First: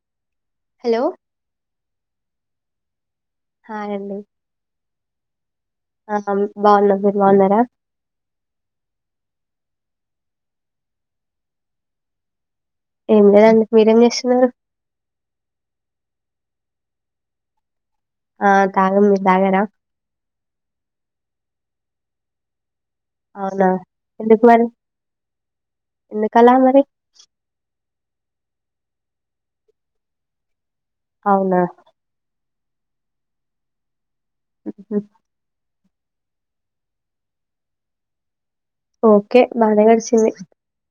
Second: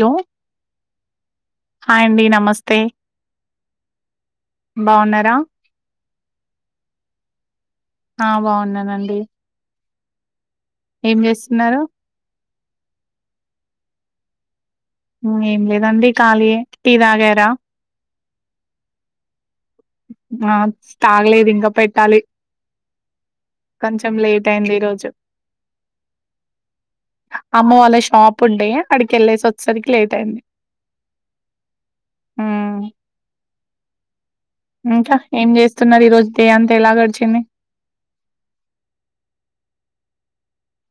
లో hello hi అండి. నమస్ స్తే హాయ్ అండి. బావున్నారా అ అం బాగున్నా మీర్ బాగున్నారా. ఆ బావున్నానండి. ఏం జేస్తున్నారు. ఏం లేదండి, మీరేం జేస్తున్నారు. ఊ ఏం లేదండి, ఖాళీయే టీ దాగారా. ఆ తాగాం. మీర్ తాగారా. ఆ తాగలేదు. ఇంక పెట్టాలి. అవునా! కొంచెం ఎందుకు లేట్ మరి? అయింది. ఈ రోజు, ఎందుకలా మరి? అమ్మ వాళ్ళ షాప్. ప్పుడే అడికేల్లేసొస్సరికి లేట్ అయింది. అవునా. ఊ హుహు. ఇంకా, ఏం చేస్. స్తున్నారు. ఈ రోజు డే అంతా ఎలా గడిచింది. ఓకే బానే గడిచింది.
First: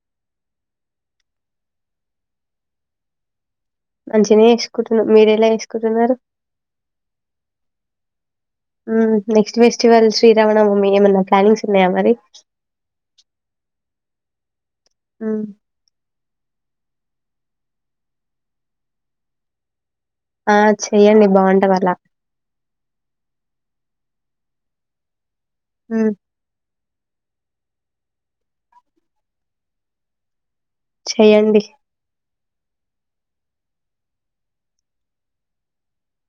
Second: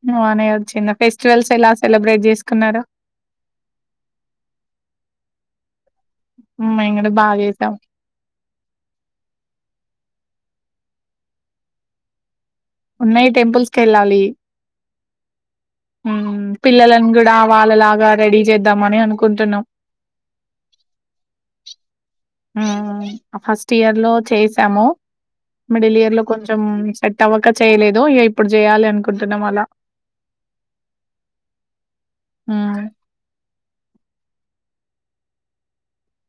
నువ్వనే వచ్చింద. ఫెస్టివల్స్ ఎలా సెలబ్రేట్ చేస్కున్నారు. మంచినే చేసుకుటునం. మీరెలా చేస్కుటున్నారు. ఉమ్, మేము కూడా బాగా చేసాం ఊ నెక్స్ట్ ఫెస్టివల్ శ్రీరామనవమి ఏమన్నా ప్లానింగ్స్ ఉన్నాయా మరి. ఉన్నాయ్ టెంపుల్స్ కెళ్ళాలి. ఉ పిల్లలన్ గూడా వాళ్ళలాగా రెడీ చేద్దాం మని అనుకుంటున్నాం. ఆ చెయ్యడి బాగుంట దల. చేసాము. మిడిలియర్ లో కొంచెం. ఏట్ అవక. చేయలేదు ఇక ఇప్పుడు చేయాలి అనుకుంటున్నాం అలా. చెయ్యండి. ఉమ్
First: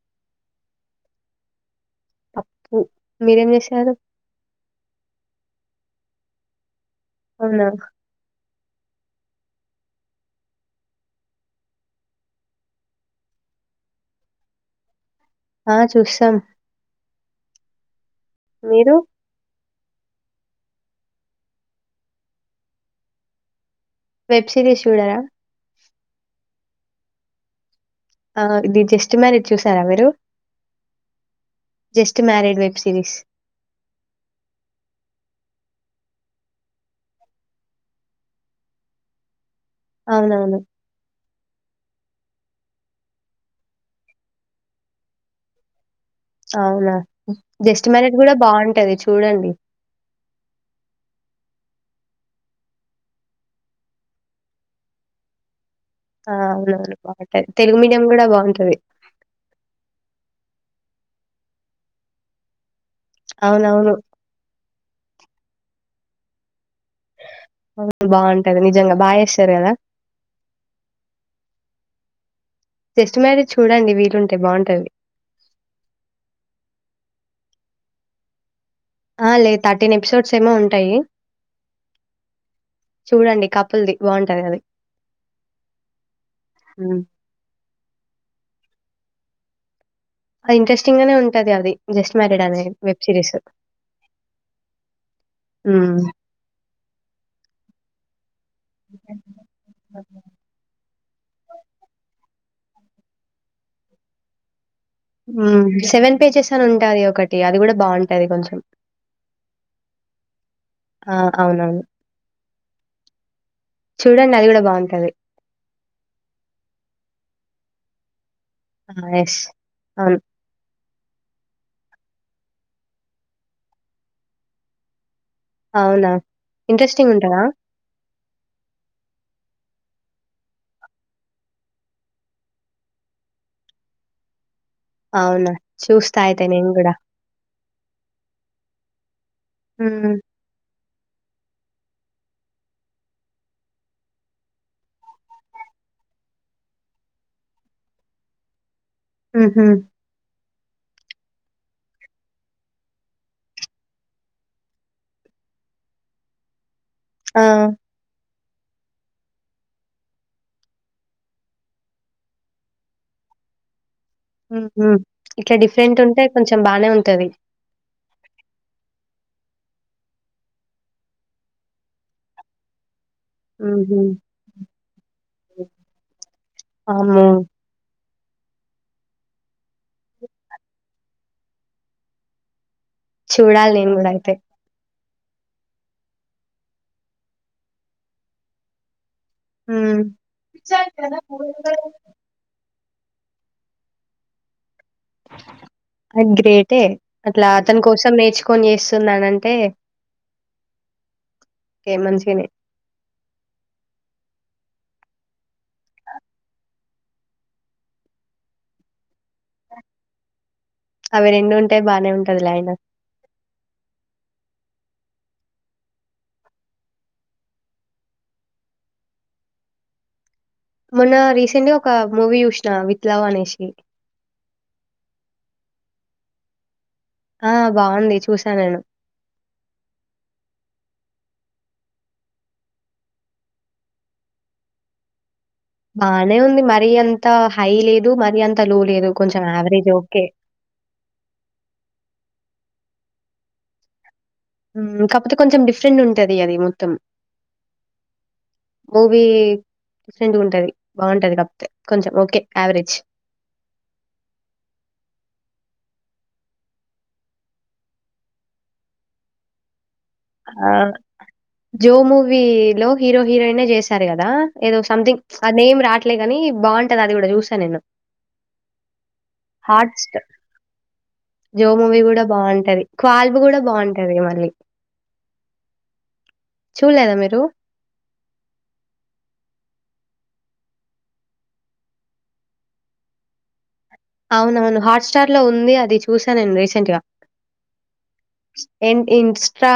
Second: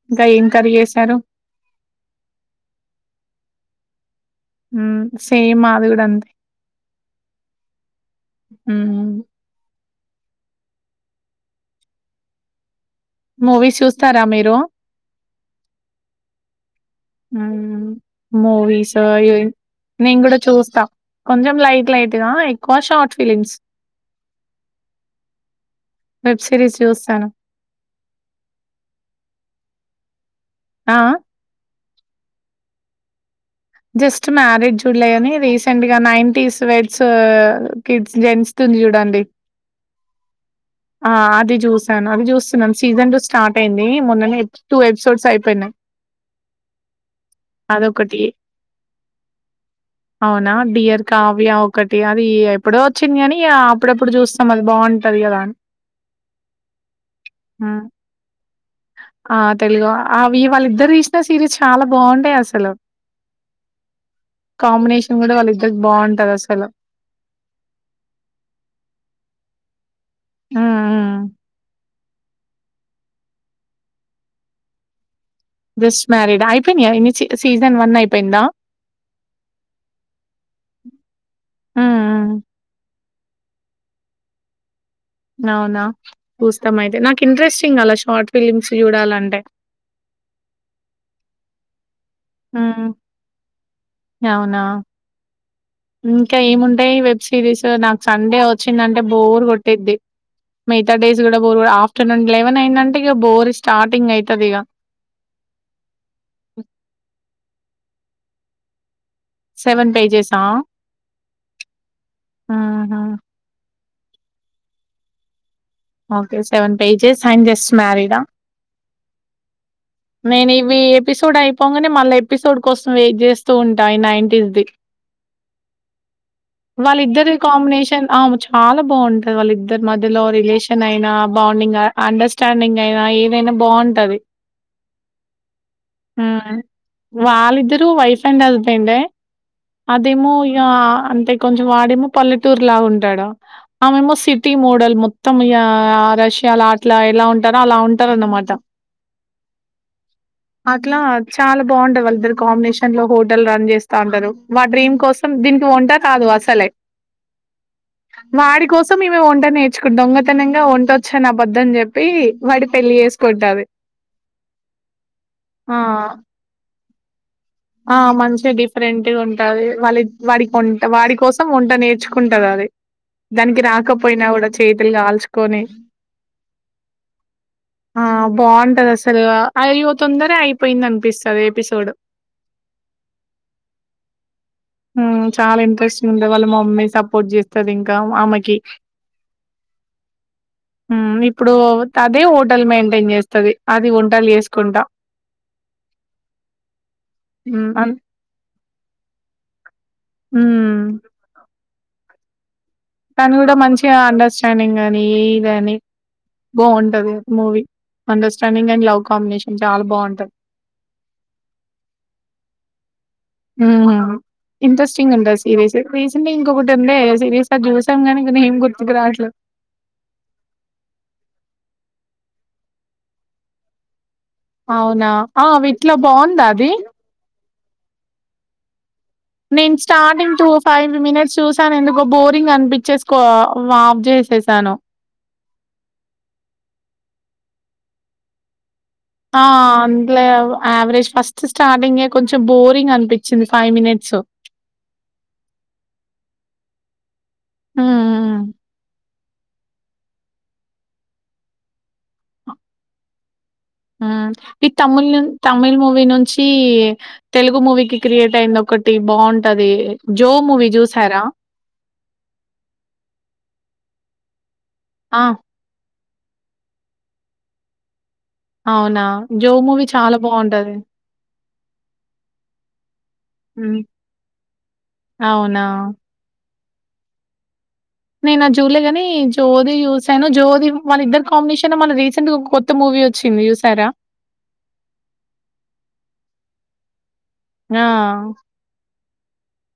ఇంకా ఏం కర్రి చేసారు. పప్పు. మీరేం చేసారు. ఊ సేమ్ మాది గుడా అంతే. అవునా. ఊ మూవీస్ చూస్తారా మీరు. ఆ చూస్తాం ఉమ్ మీరు? మూవీస్ ఈ నేను కూడా చూస్తా కొంచెం లైట్ లైట్గా ఎక్కువ షార్ట్ ఫిలిమ్స్ వెబ్ సిరీస్ చూడరాా వెబ్ సిరీస్ చూస్తాను ఆ ఇది జస్ట్ మ్యారేజ్ చూసారా మీరు ఆ just married web series just marriage చూడలేని రీసెంట్గా నైంటీస్ వెడ్స్ కిడ్స్ జెంట్స్ ది ఉంది చూడండి అవునవును ఆ అది చూసాను అది చూస్తున్నాను సీజన్ టు స్టార్ట్ అయింది మొన్ననే టూ ఎపిసోడ్స్ అయిపోయినాయి అవునా జస్ట్ మ్యారిడ్ అదొకటి. కూడా అవునా డియర్ కావ్య ఒ ఒకటి అది ఎప్పుడో వచ్చింది కానీ అప్పుడప్పుడు చూస్తాం అది బావుంటది కదాఅని ఆ అవునవును బాగుంటాయి తెలుగు మీడియం కూడా బావుంటది ఇద్దరు తీసిన సిరీస్ చాలా బాగుంటాయి అసలు అవునవును. కాంబినేషన్ కూడా వాళ్ళు ఇద్దరు బాగుంటది అస్సలు అవు బాగుంటది నిజంగా బాగా చేస్తారు కదా ఆ ఆ జస్ట్ మ్యారేజ్ చూడండి వీలుంటే బాగుంటది జస్ట్ మ్యారీడ్ అయిపోయినాయా ఇన్నీ సీజన్ వన్ అయిపోయిందా ఆ లేదు థర్టీన్ ఎపిసోడ్స్ ఏమో ఉంటాయి హ్మ్. చూడండి కపుల్ది బాగుంటది అది అవునా చూస్తాం అయితే హ్మ్. నాకు ఇంట్రెస్టింగ్ అలా షార్ట్ ఫిలిమ్స్ చూడాలంటే ఏ అది ఇంట్రెస్టింగ్ గానే ఉంటది అది జస్ట్ మ్యారీడ్ అనే ఉమ్ వెబ్ సిరీస్. అవునా హ్మ్. ఇంకా ఏముంటాయి వెబ్ సిరీస్ నాకు సండే వచ్చిందంటే బోర్ కొట్టిద్ది ఇ డేస్ కూడా బోర్ ఆఫ్టర్నూన్ లెవెన్ అయిందంటే ఇక బోర్ స్టార్టింగ్ అయితది ఇగ ఉమ్ సెవెన్ పేజెస్ అని ఉంటది ఒకటి అది కూడ బాగుంటది కొంచెం సెవెన్ పేజెస్ అ ఆ! అవునవును. చూడండి అది కూడా బాగుంటది okay seven pages and just married ఆ ఎస్ అవును ఇవి ఎపిసోడ్ అయిపోగానే మళ్ళీ ఎపిసోడ్ కోసం వెయిట్ చేస్తూ ఉంటాయి నైంటీనిది అవునా? ఇంట్రెస్టింగ్ వాళ్ళిద్దరి ఉంటదా? కాంబినేషన్ అమె చాలా బాగుంటది వాళ్ళిద్దరు ఇద్దరి మాద్యలో రీలేష్ అయిన బాండింగ్ అండర్స్టాండింగ్ అయినా ఏదైనా బాంటది అవునా? చూస్తా అయితే హ్మ్ నేను గూడా. వాళ్ళిద్దరు వైఫ్ అండ్ హస్బెండే హ్మ్. అదేమో ఇగా అంటే కొంచెం వాడేమో పల్లెటూరు లాగా ఉంటాడు ఆమెమో సిటీ మోడల్ మొ త్తం ఇగ రష్యాలో అట్లా ఎలా ఉంటారో అలా ఉంటారనమాట హ్మ్ హు అట్లా చాలా బాంట వాళ్ళిద్దరు కాంబినేషన్ లో హోటల్ రన్ చేస్తా ఉంటారు వాడ్ డ్రీమ్ కోసం దీనికి వొంట రాదు అసలే ఆ వాడి కోసం ఈమే వంట నేర్చ దొంగతనంగా వంట వచ్చని ఆబద్ధం చెప్పి వాన్నీ పెళ్లి చేసుకుంటది ఇట్లా ఆ డిఫరెంట్ ఉంటే కొంచెం బానే ఉం టది ఆ మంచిగా డిఫరెంట్ ఉంటది వాళ్ళ వాడి వంట వాడి కోసం వంట నేర్చుకుంటది అది దానికి హుహు. రాకపోయినా కూడ చేతులు కాల్చుకొని వామ్మో! ఆ బాంటది అసలు అయ్యో తొందర అయిపోయింది అనిపిస్తది ఎపిసోడు చూడాలి నేను గూడ అయితే హ్మ్ చాలా ఇంట్రెస్టింగ్ ఉంది వాళ్ళ మామ్మీ సపోర్ట్ చేస్తది ఇంకా ఆమెకి హ్మ్. హ్మ్ ఇప్పుడు అదే హోటల్ మెయి చేస్తది అది వంటలి చేసుకుంటా అ గ్రేటే అట్లా హ్మ్, అతని అన్ కోసం నేర్చుకొని చేస్తుందనంటే హ్మ్. మంచి కినే దాని కూడా మంచి అండర్స్టాండింగ్ అని ఏదని బాగుంటది movie understanding and love combination చాలా బాగుంటది. అవి రెండు ఉంటే బానే ఉంటది లే అయినా హ్మ్ ఇంట్రెస్టింగ్ ఉంట సిరీస్ రీసెంట్గా ఇంకొకటి ఉందిే స సిరీస్ అది చూసాం ని కొ ఏం గుర్తుకు రా అట్లు మొన్న రీసెంట్ గా ఒక మూవీ చూసిన విత్ లవ్ అనేసి అవునా ఆ వీట్లో బాగుందా అది ఆ బాగుంది చూసా నేను నేను స్టార్టింగ్ టూ ఫైవ్ మినిట్స్ చూసాను ఎందుకో బోరింగ్ అనిపించేసికో ఆఫ్ చేసేసాను బానే ఉంది మరి ఎంత హై లేదు మరి అంత లో లేదు. కొంచెం ఆ యావరేజ్ ఓకే. అందులో ఆవరేజ్ ఫస్ట్ స్టార్టింగే కొంచెం బోరింగ్ అన్ పిచ్చింది ఫైవ్ మినిట్స్ కాకపోతే కొంచెం డిఫరెంట్ ఉంటది అది మొత్తం హ్మ్ మూవీ డిఫరెంట్ ఉంటది బాంటది కాపోతే కొంచం ఓకే యావరేజ్ ఈ తమిళ ను తమిళ్ మూవీ నుంచి తెలుగు మూవీకి క్రియేట్ అయింది ఒకటి బాగుంటది ఆ జో మూవీ లో హీరో హీరోయిన్ చే సరి కదా ఏదో సంథింగ్ ఆ నేమ్ రా అట్లేగాని బాంటది అది గూడా చూసా నేను అవునా? 'జో' మూవీ హాట్ చాలా స్టా బావుంటది. జో మూవీ కూడా బాగుంటది. క్వాల్బు కూడా హ్మ్. బాగుంటది మళ్ళీ అవునా చూడ్లేదా మీరు? నేనది జూడ్లే గాని, జో ది జూశాను జో దీ వాళ్ళ ఇద్దరి కాంబినేషన్ మల రీసెంట్ ఒక కొత్త మూవీ వచ్చింది చూసార? అవునవును హాట్స్టార్ లో ఉంది అది చూశా నేను రీసెంట్ గా. ఆ ఇన్స్టా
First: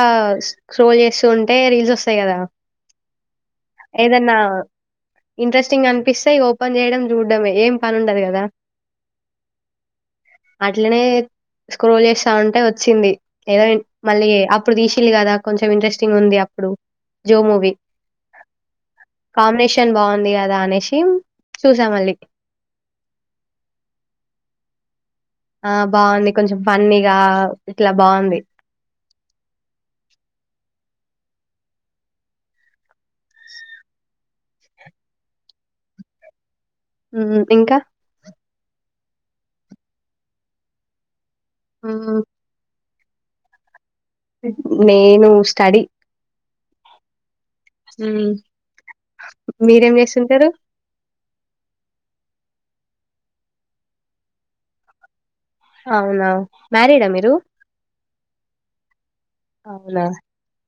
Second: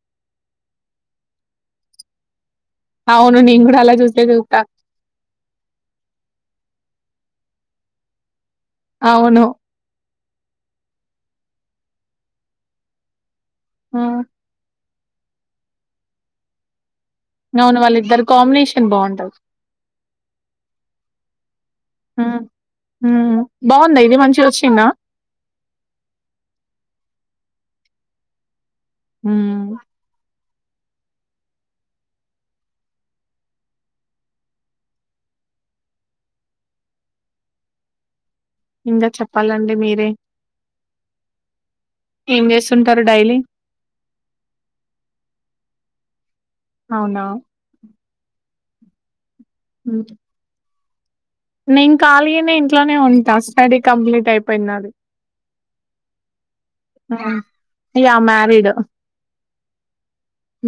స్ట్రోల్ చేస్తు ఉంటే రీల్స్ ఒస్తయి కదా అవును నేను కూడా అలా చూసే ఏదన్నా చూస్తా ఇంట్రెస్టింగ్ అనిపిస్తే ఇగ ఓపెన్ చేయడం చూడ డమే ఏం పని ఉండదు కదా. అవును అట్లనే స్క్రోల్ చేస్తావుంటే వచ్చింది. ఏదో ఆ మళ్ళీ అప్పుడు తీస్ సిళ్ళు గాదా కొంచెం ఇంట్రెస్టింగ్ ఉంది అప్పుడు జో మూవీ అవును వాళ్ళిద్దరు కాంబినేషన్ బాగుంటది కాంబినేషన్ బాగుంది కదా అనేసి చూశా మళ్ళీ బాగుంద ఇది మంచిగ వచ్చిందా ఆ బాగుంది కొంచెం ఫన్నీగా ఇట్లా బాగుంది. మ్మూ మ్మ్ ఇంకా ఇంగా చెప్పాలండి మీరే మ్మూ ఉంటారు డైలీ నేను స్టడీ అవునా హ్మ్ మీరేం హ్మ్ చేస్తుంటరు? నేను ఖాలీనే ఇంట్లోనే ఉంటా స్టడీ కంప్లీట్ అయిపోయింది నాది. అవునా మ్యారీడా మీరు! యా మ్యారీడ్ అవునా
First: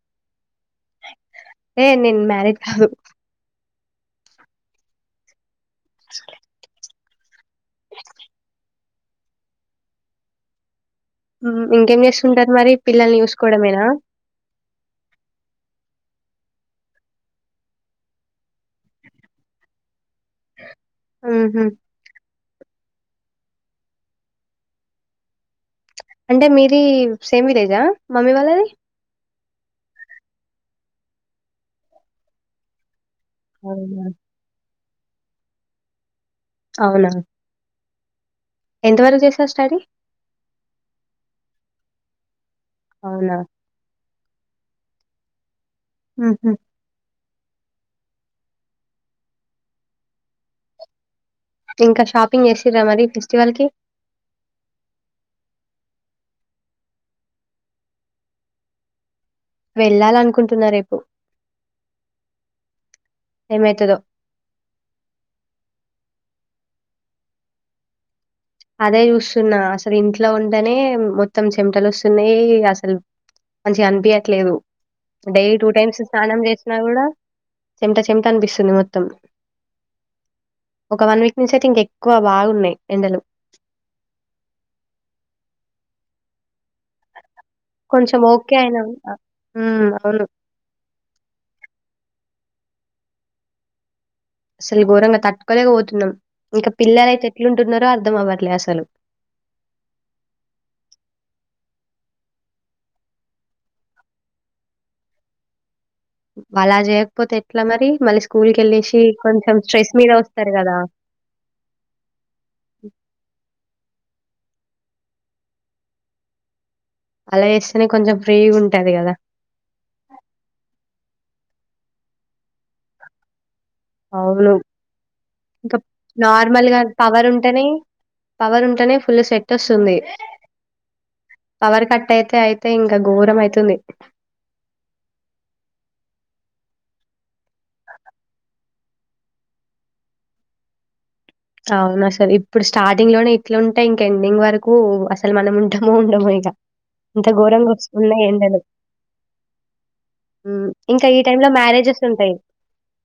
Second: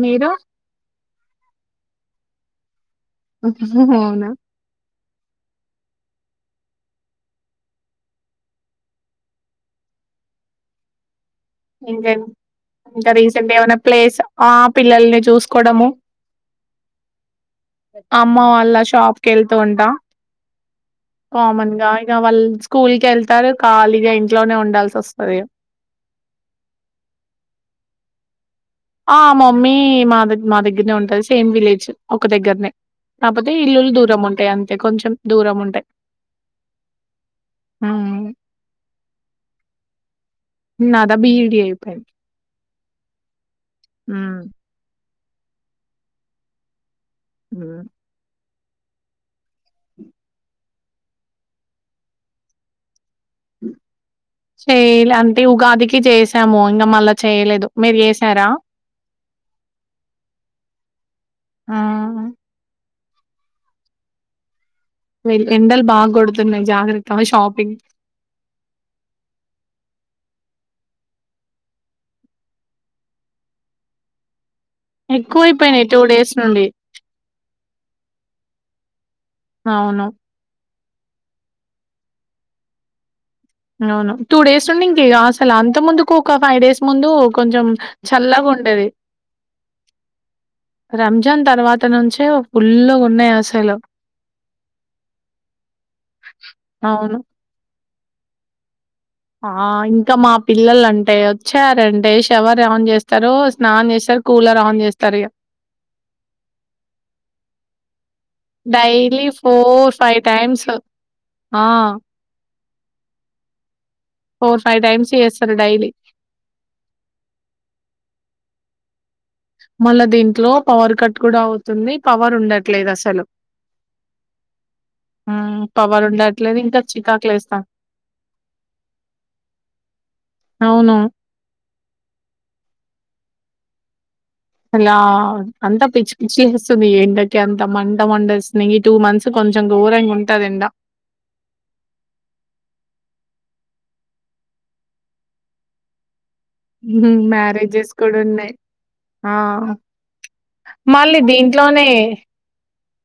మీరు ఏ నేన్ మ్యారీడ్ కాదు. అవునా హ్మ్ ఇంకేం చేస్తుంటారు మరి ఇంక పిల్లల్ని రీసెంట్ ఏమైనా చూసుకోవడమేనా ప్లేస్ ఆ పిల్లల్ని చూసుకోవడము, అమ్మ వాళ్ళ షాప్ కెళ్తూ ఉంటా హుహు. కామన్ గా ఇగ వాళ్ళ్ స్క్ కూల్ కెళ్తారు ఖాళీగా ఇంట్లోనే ఉండాల్సొస్తది ఇగ. అంటే మీరి సేమ్ విలేజా మమ్మీ వాళ్ళది! అ మమ్మీ మా దగ్గ్ మా దగ్గరనే ఉంటది సేమ్ విలేజ్ ఒక దగ్గర్నే. కాపోతే ఇల్లులు అవునా? దూరం ఉంటయి అం తే కొంచెం దూరం ఉంటయి. అవునా హ్మ్ ఎంత వరకు చేశారు స్టడీ? నాదా బి ఈ డి అయి థ్యాంక్యూ అవునా హ్మ్ హ్మ్ హు హ్మ్ ఇంక షాపింగ్ చేసిన్రా మరి ఫెస్టివల్‌కి? చేయలే అంటే ఉగాది. కి చేసాము. ఇంగ మళ్ళ చేయలేదు. మీరు చేసారా వెళ్ళాలనుకుంటున్న రేపు ఆహా ఎమైతదో ఎండల్ బాగా గోడుతున్నాయి. జాగ్రత్త షోపింగ్ అదే చూస్తున్నా అసలు ఇంట్లో ఉంటేనే మొత్తం చెమటలు వస్తున్నాయి. అసలు మంచిగా అనిపియట్లేదు డైలీ టూ ఎక్కువైపోయినాయి టైమ్స్ డేస్ స్నానం నుండి. చేసినా కూడా చెమట చెమట అనిపిస్తుంది. మొత్తం అవును. ఒక వన్ వీక్ నుంచి అయితే ఇంకా ఎక్కువ బాగున్నాయి. ఎండలు అవును టూ డేస్ ఉండి ఇంతేగా అసలు అంత ముందు కోకా ఫైవ్ డేస్ ముందు కొంచెం కొంచెం చల్లగా ఓకే అయినా. ఉండేది. ఆ! హ్మ్. అవును. రంజాన్ తర్వాత నుంచే ఫుల్ గా ఉన్నాయి అసలు అసలు ఘోరంగా తట్టుకోలేక పోతున్నాం. ఇంకా పిల్లలు అవును. అయితే ఎట్లు ఉంటున్నారో అ అర్ధం అవ్వట్లే అసలు ఆ ఇంకా మా పిల్లలు అంటే వచ్చారంటే షవర్ ఆన్ చేస్తారు స్నానం చేస్తారు. కూలర్ ఆన్ చేస్తారు. ఇగా అలా చేయకపోతే ఎట్లా మరి మళ్ళీ స్కూల్ కేళ్ళేసి డైలీ కొంచెం స్ట్రెస్ మీద వస్తారు. టైమ్స్ కదా ఆ! ఫోర్ ఫైవ్ టైమ్స్ చేస్తారు డైలీ అలా చేేస్తేనే కొంచెం ఫ్రీ ఉంటది. కదా మళ్ళా దీంట్లో పవర్ కట్ కూడా అవుతుంది. పవర్ ఉండట్లేదు అసలు అవును ఇంకా పవరుండట్లేదు. నార్మల్ గా ఇంకా పవర్ చికాకులేస్తా ఉంటేనే పవర్ ఉంటేనే ఫుల్ సెట్ వస్తుంది. అవును. పవర్ కట్ అయితే అయితే ఇంకా ఘోరం అయితే అయితుంది. అలా అంత పిచ్చి పిచ్చి చూస్తుంది. ఎండకి అంత మంట మండేస్తుంది. ఈ టూ మంత్స్ కొంచెం ఘోరంగా ఉంటది. ఎండ అవును అసలు ఇప్పుడు స్టార్టింగ్ లోనే ఇట్లా ఉంటే ఇంక ఎండింగ్ వరకు అసలు మనం ఉంటామో ఉండమో ఇగా మ్యారేజెస్ కూడా ఉన్నాయి. హ్మ్. ఇంకా మళ్ళీ ఈ టైంలో దీంట్లోనే మ్యారేజెస్ ఉంటాయి.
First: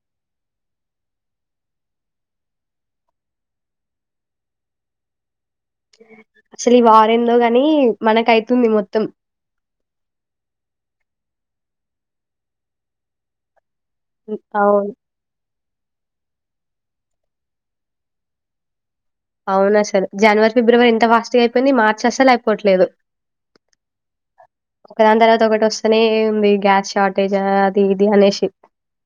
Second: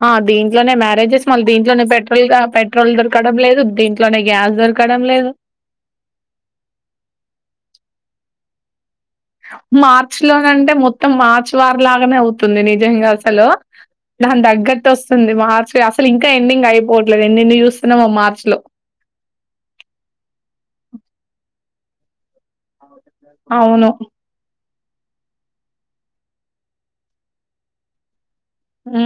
ఆ దీంట్లోనే మ్యారేజెస్ మళ్ళీ దీంట్లోనే పెట్ టోటల్గా పెట్రోల్ దొరకడం లేదు. దీంట్లోనే గ్యాస్ దొరకడం లేదు అవుతుంది. మొత్తం మార్చి లోనంటే మొత్తం మార్చ్ వార్ లాగానే అవుతుంది. నిజంగా అసలు హ్మ్. దాని దగ్గట్ అవును. వస్తుంది. మార్చ్ అసలు ఇంకా ఎండింగ్ అయిపోవట్లేదు. ఎనెన్ని చూస్తున్నామా మార్చ్ లో అవునాసలు జనవరి, ఫిబ్రవరి ఇంత ఫాస్ట్ గా అయిపోయింది. ఈ మార్చ్ అసలు అయిపోవట్లేదు. అవును ఒకదాని తర్వాత ఒకటి వస్తనే ఉంది గ్యాస్ షార్ట్ ఏజ్ అది ఇది అనేసి ఉ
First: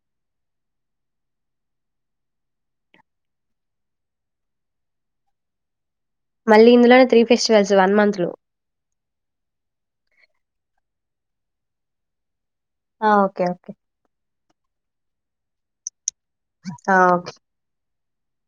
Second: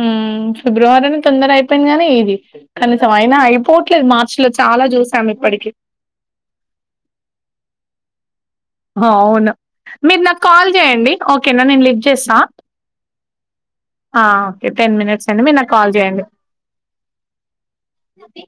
ఫిబ్రవరిని తొందర అయిపోయింది గానీ ఇది కనీసం అయినా అయిపోవట్లేదు మార్చి లో చాలా చూసాము ఇప్పటికి మళ్ళీ ఇందులోనే త్రీ ఫెస్టివల్స్ వన్ మంత్ లో అవును మీరు నాకు కాల్ చేయండి ఓకేనా నేను లిఫ్ చేస్తా ఆ okay okay okay ten minutes అండి మీరు నాకు కాల్ చేయండి ఆ ఓకే ఉన్నది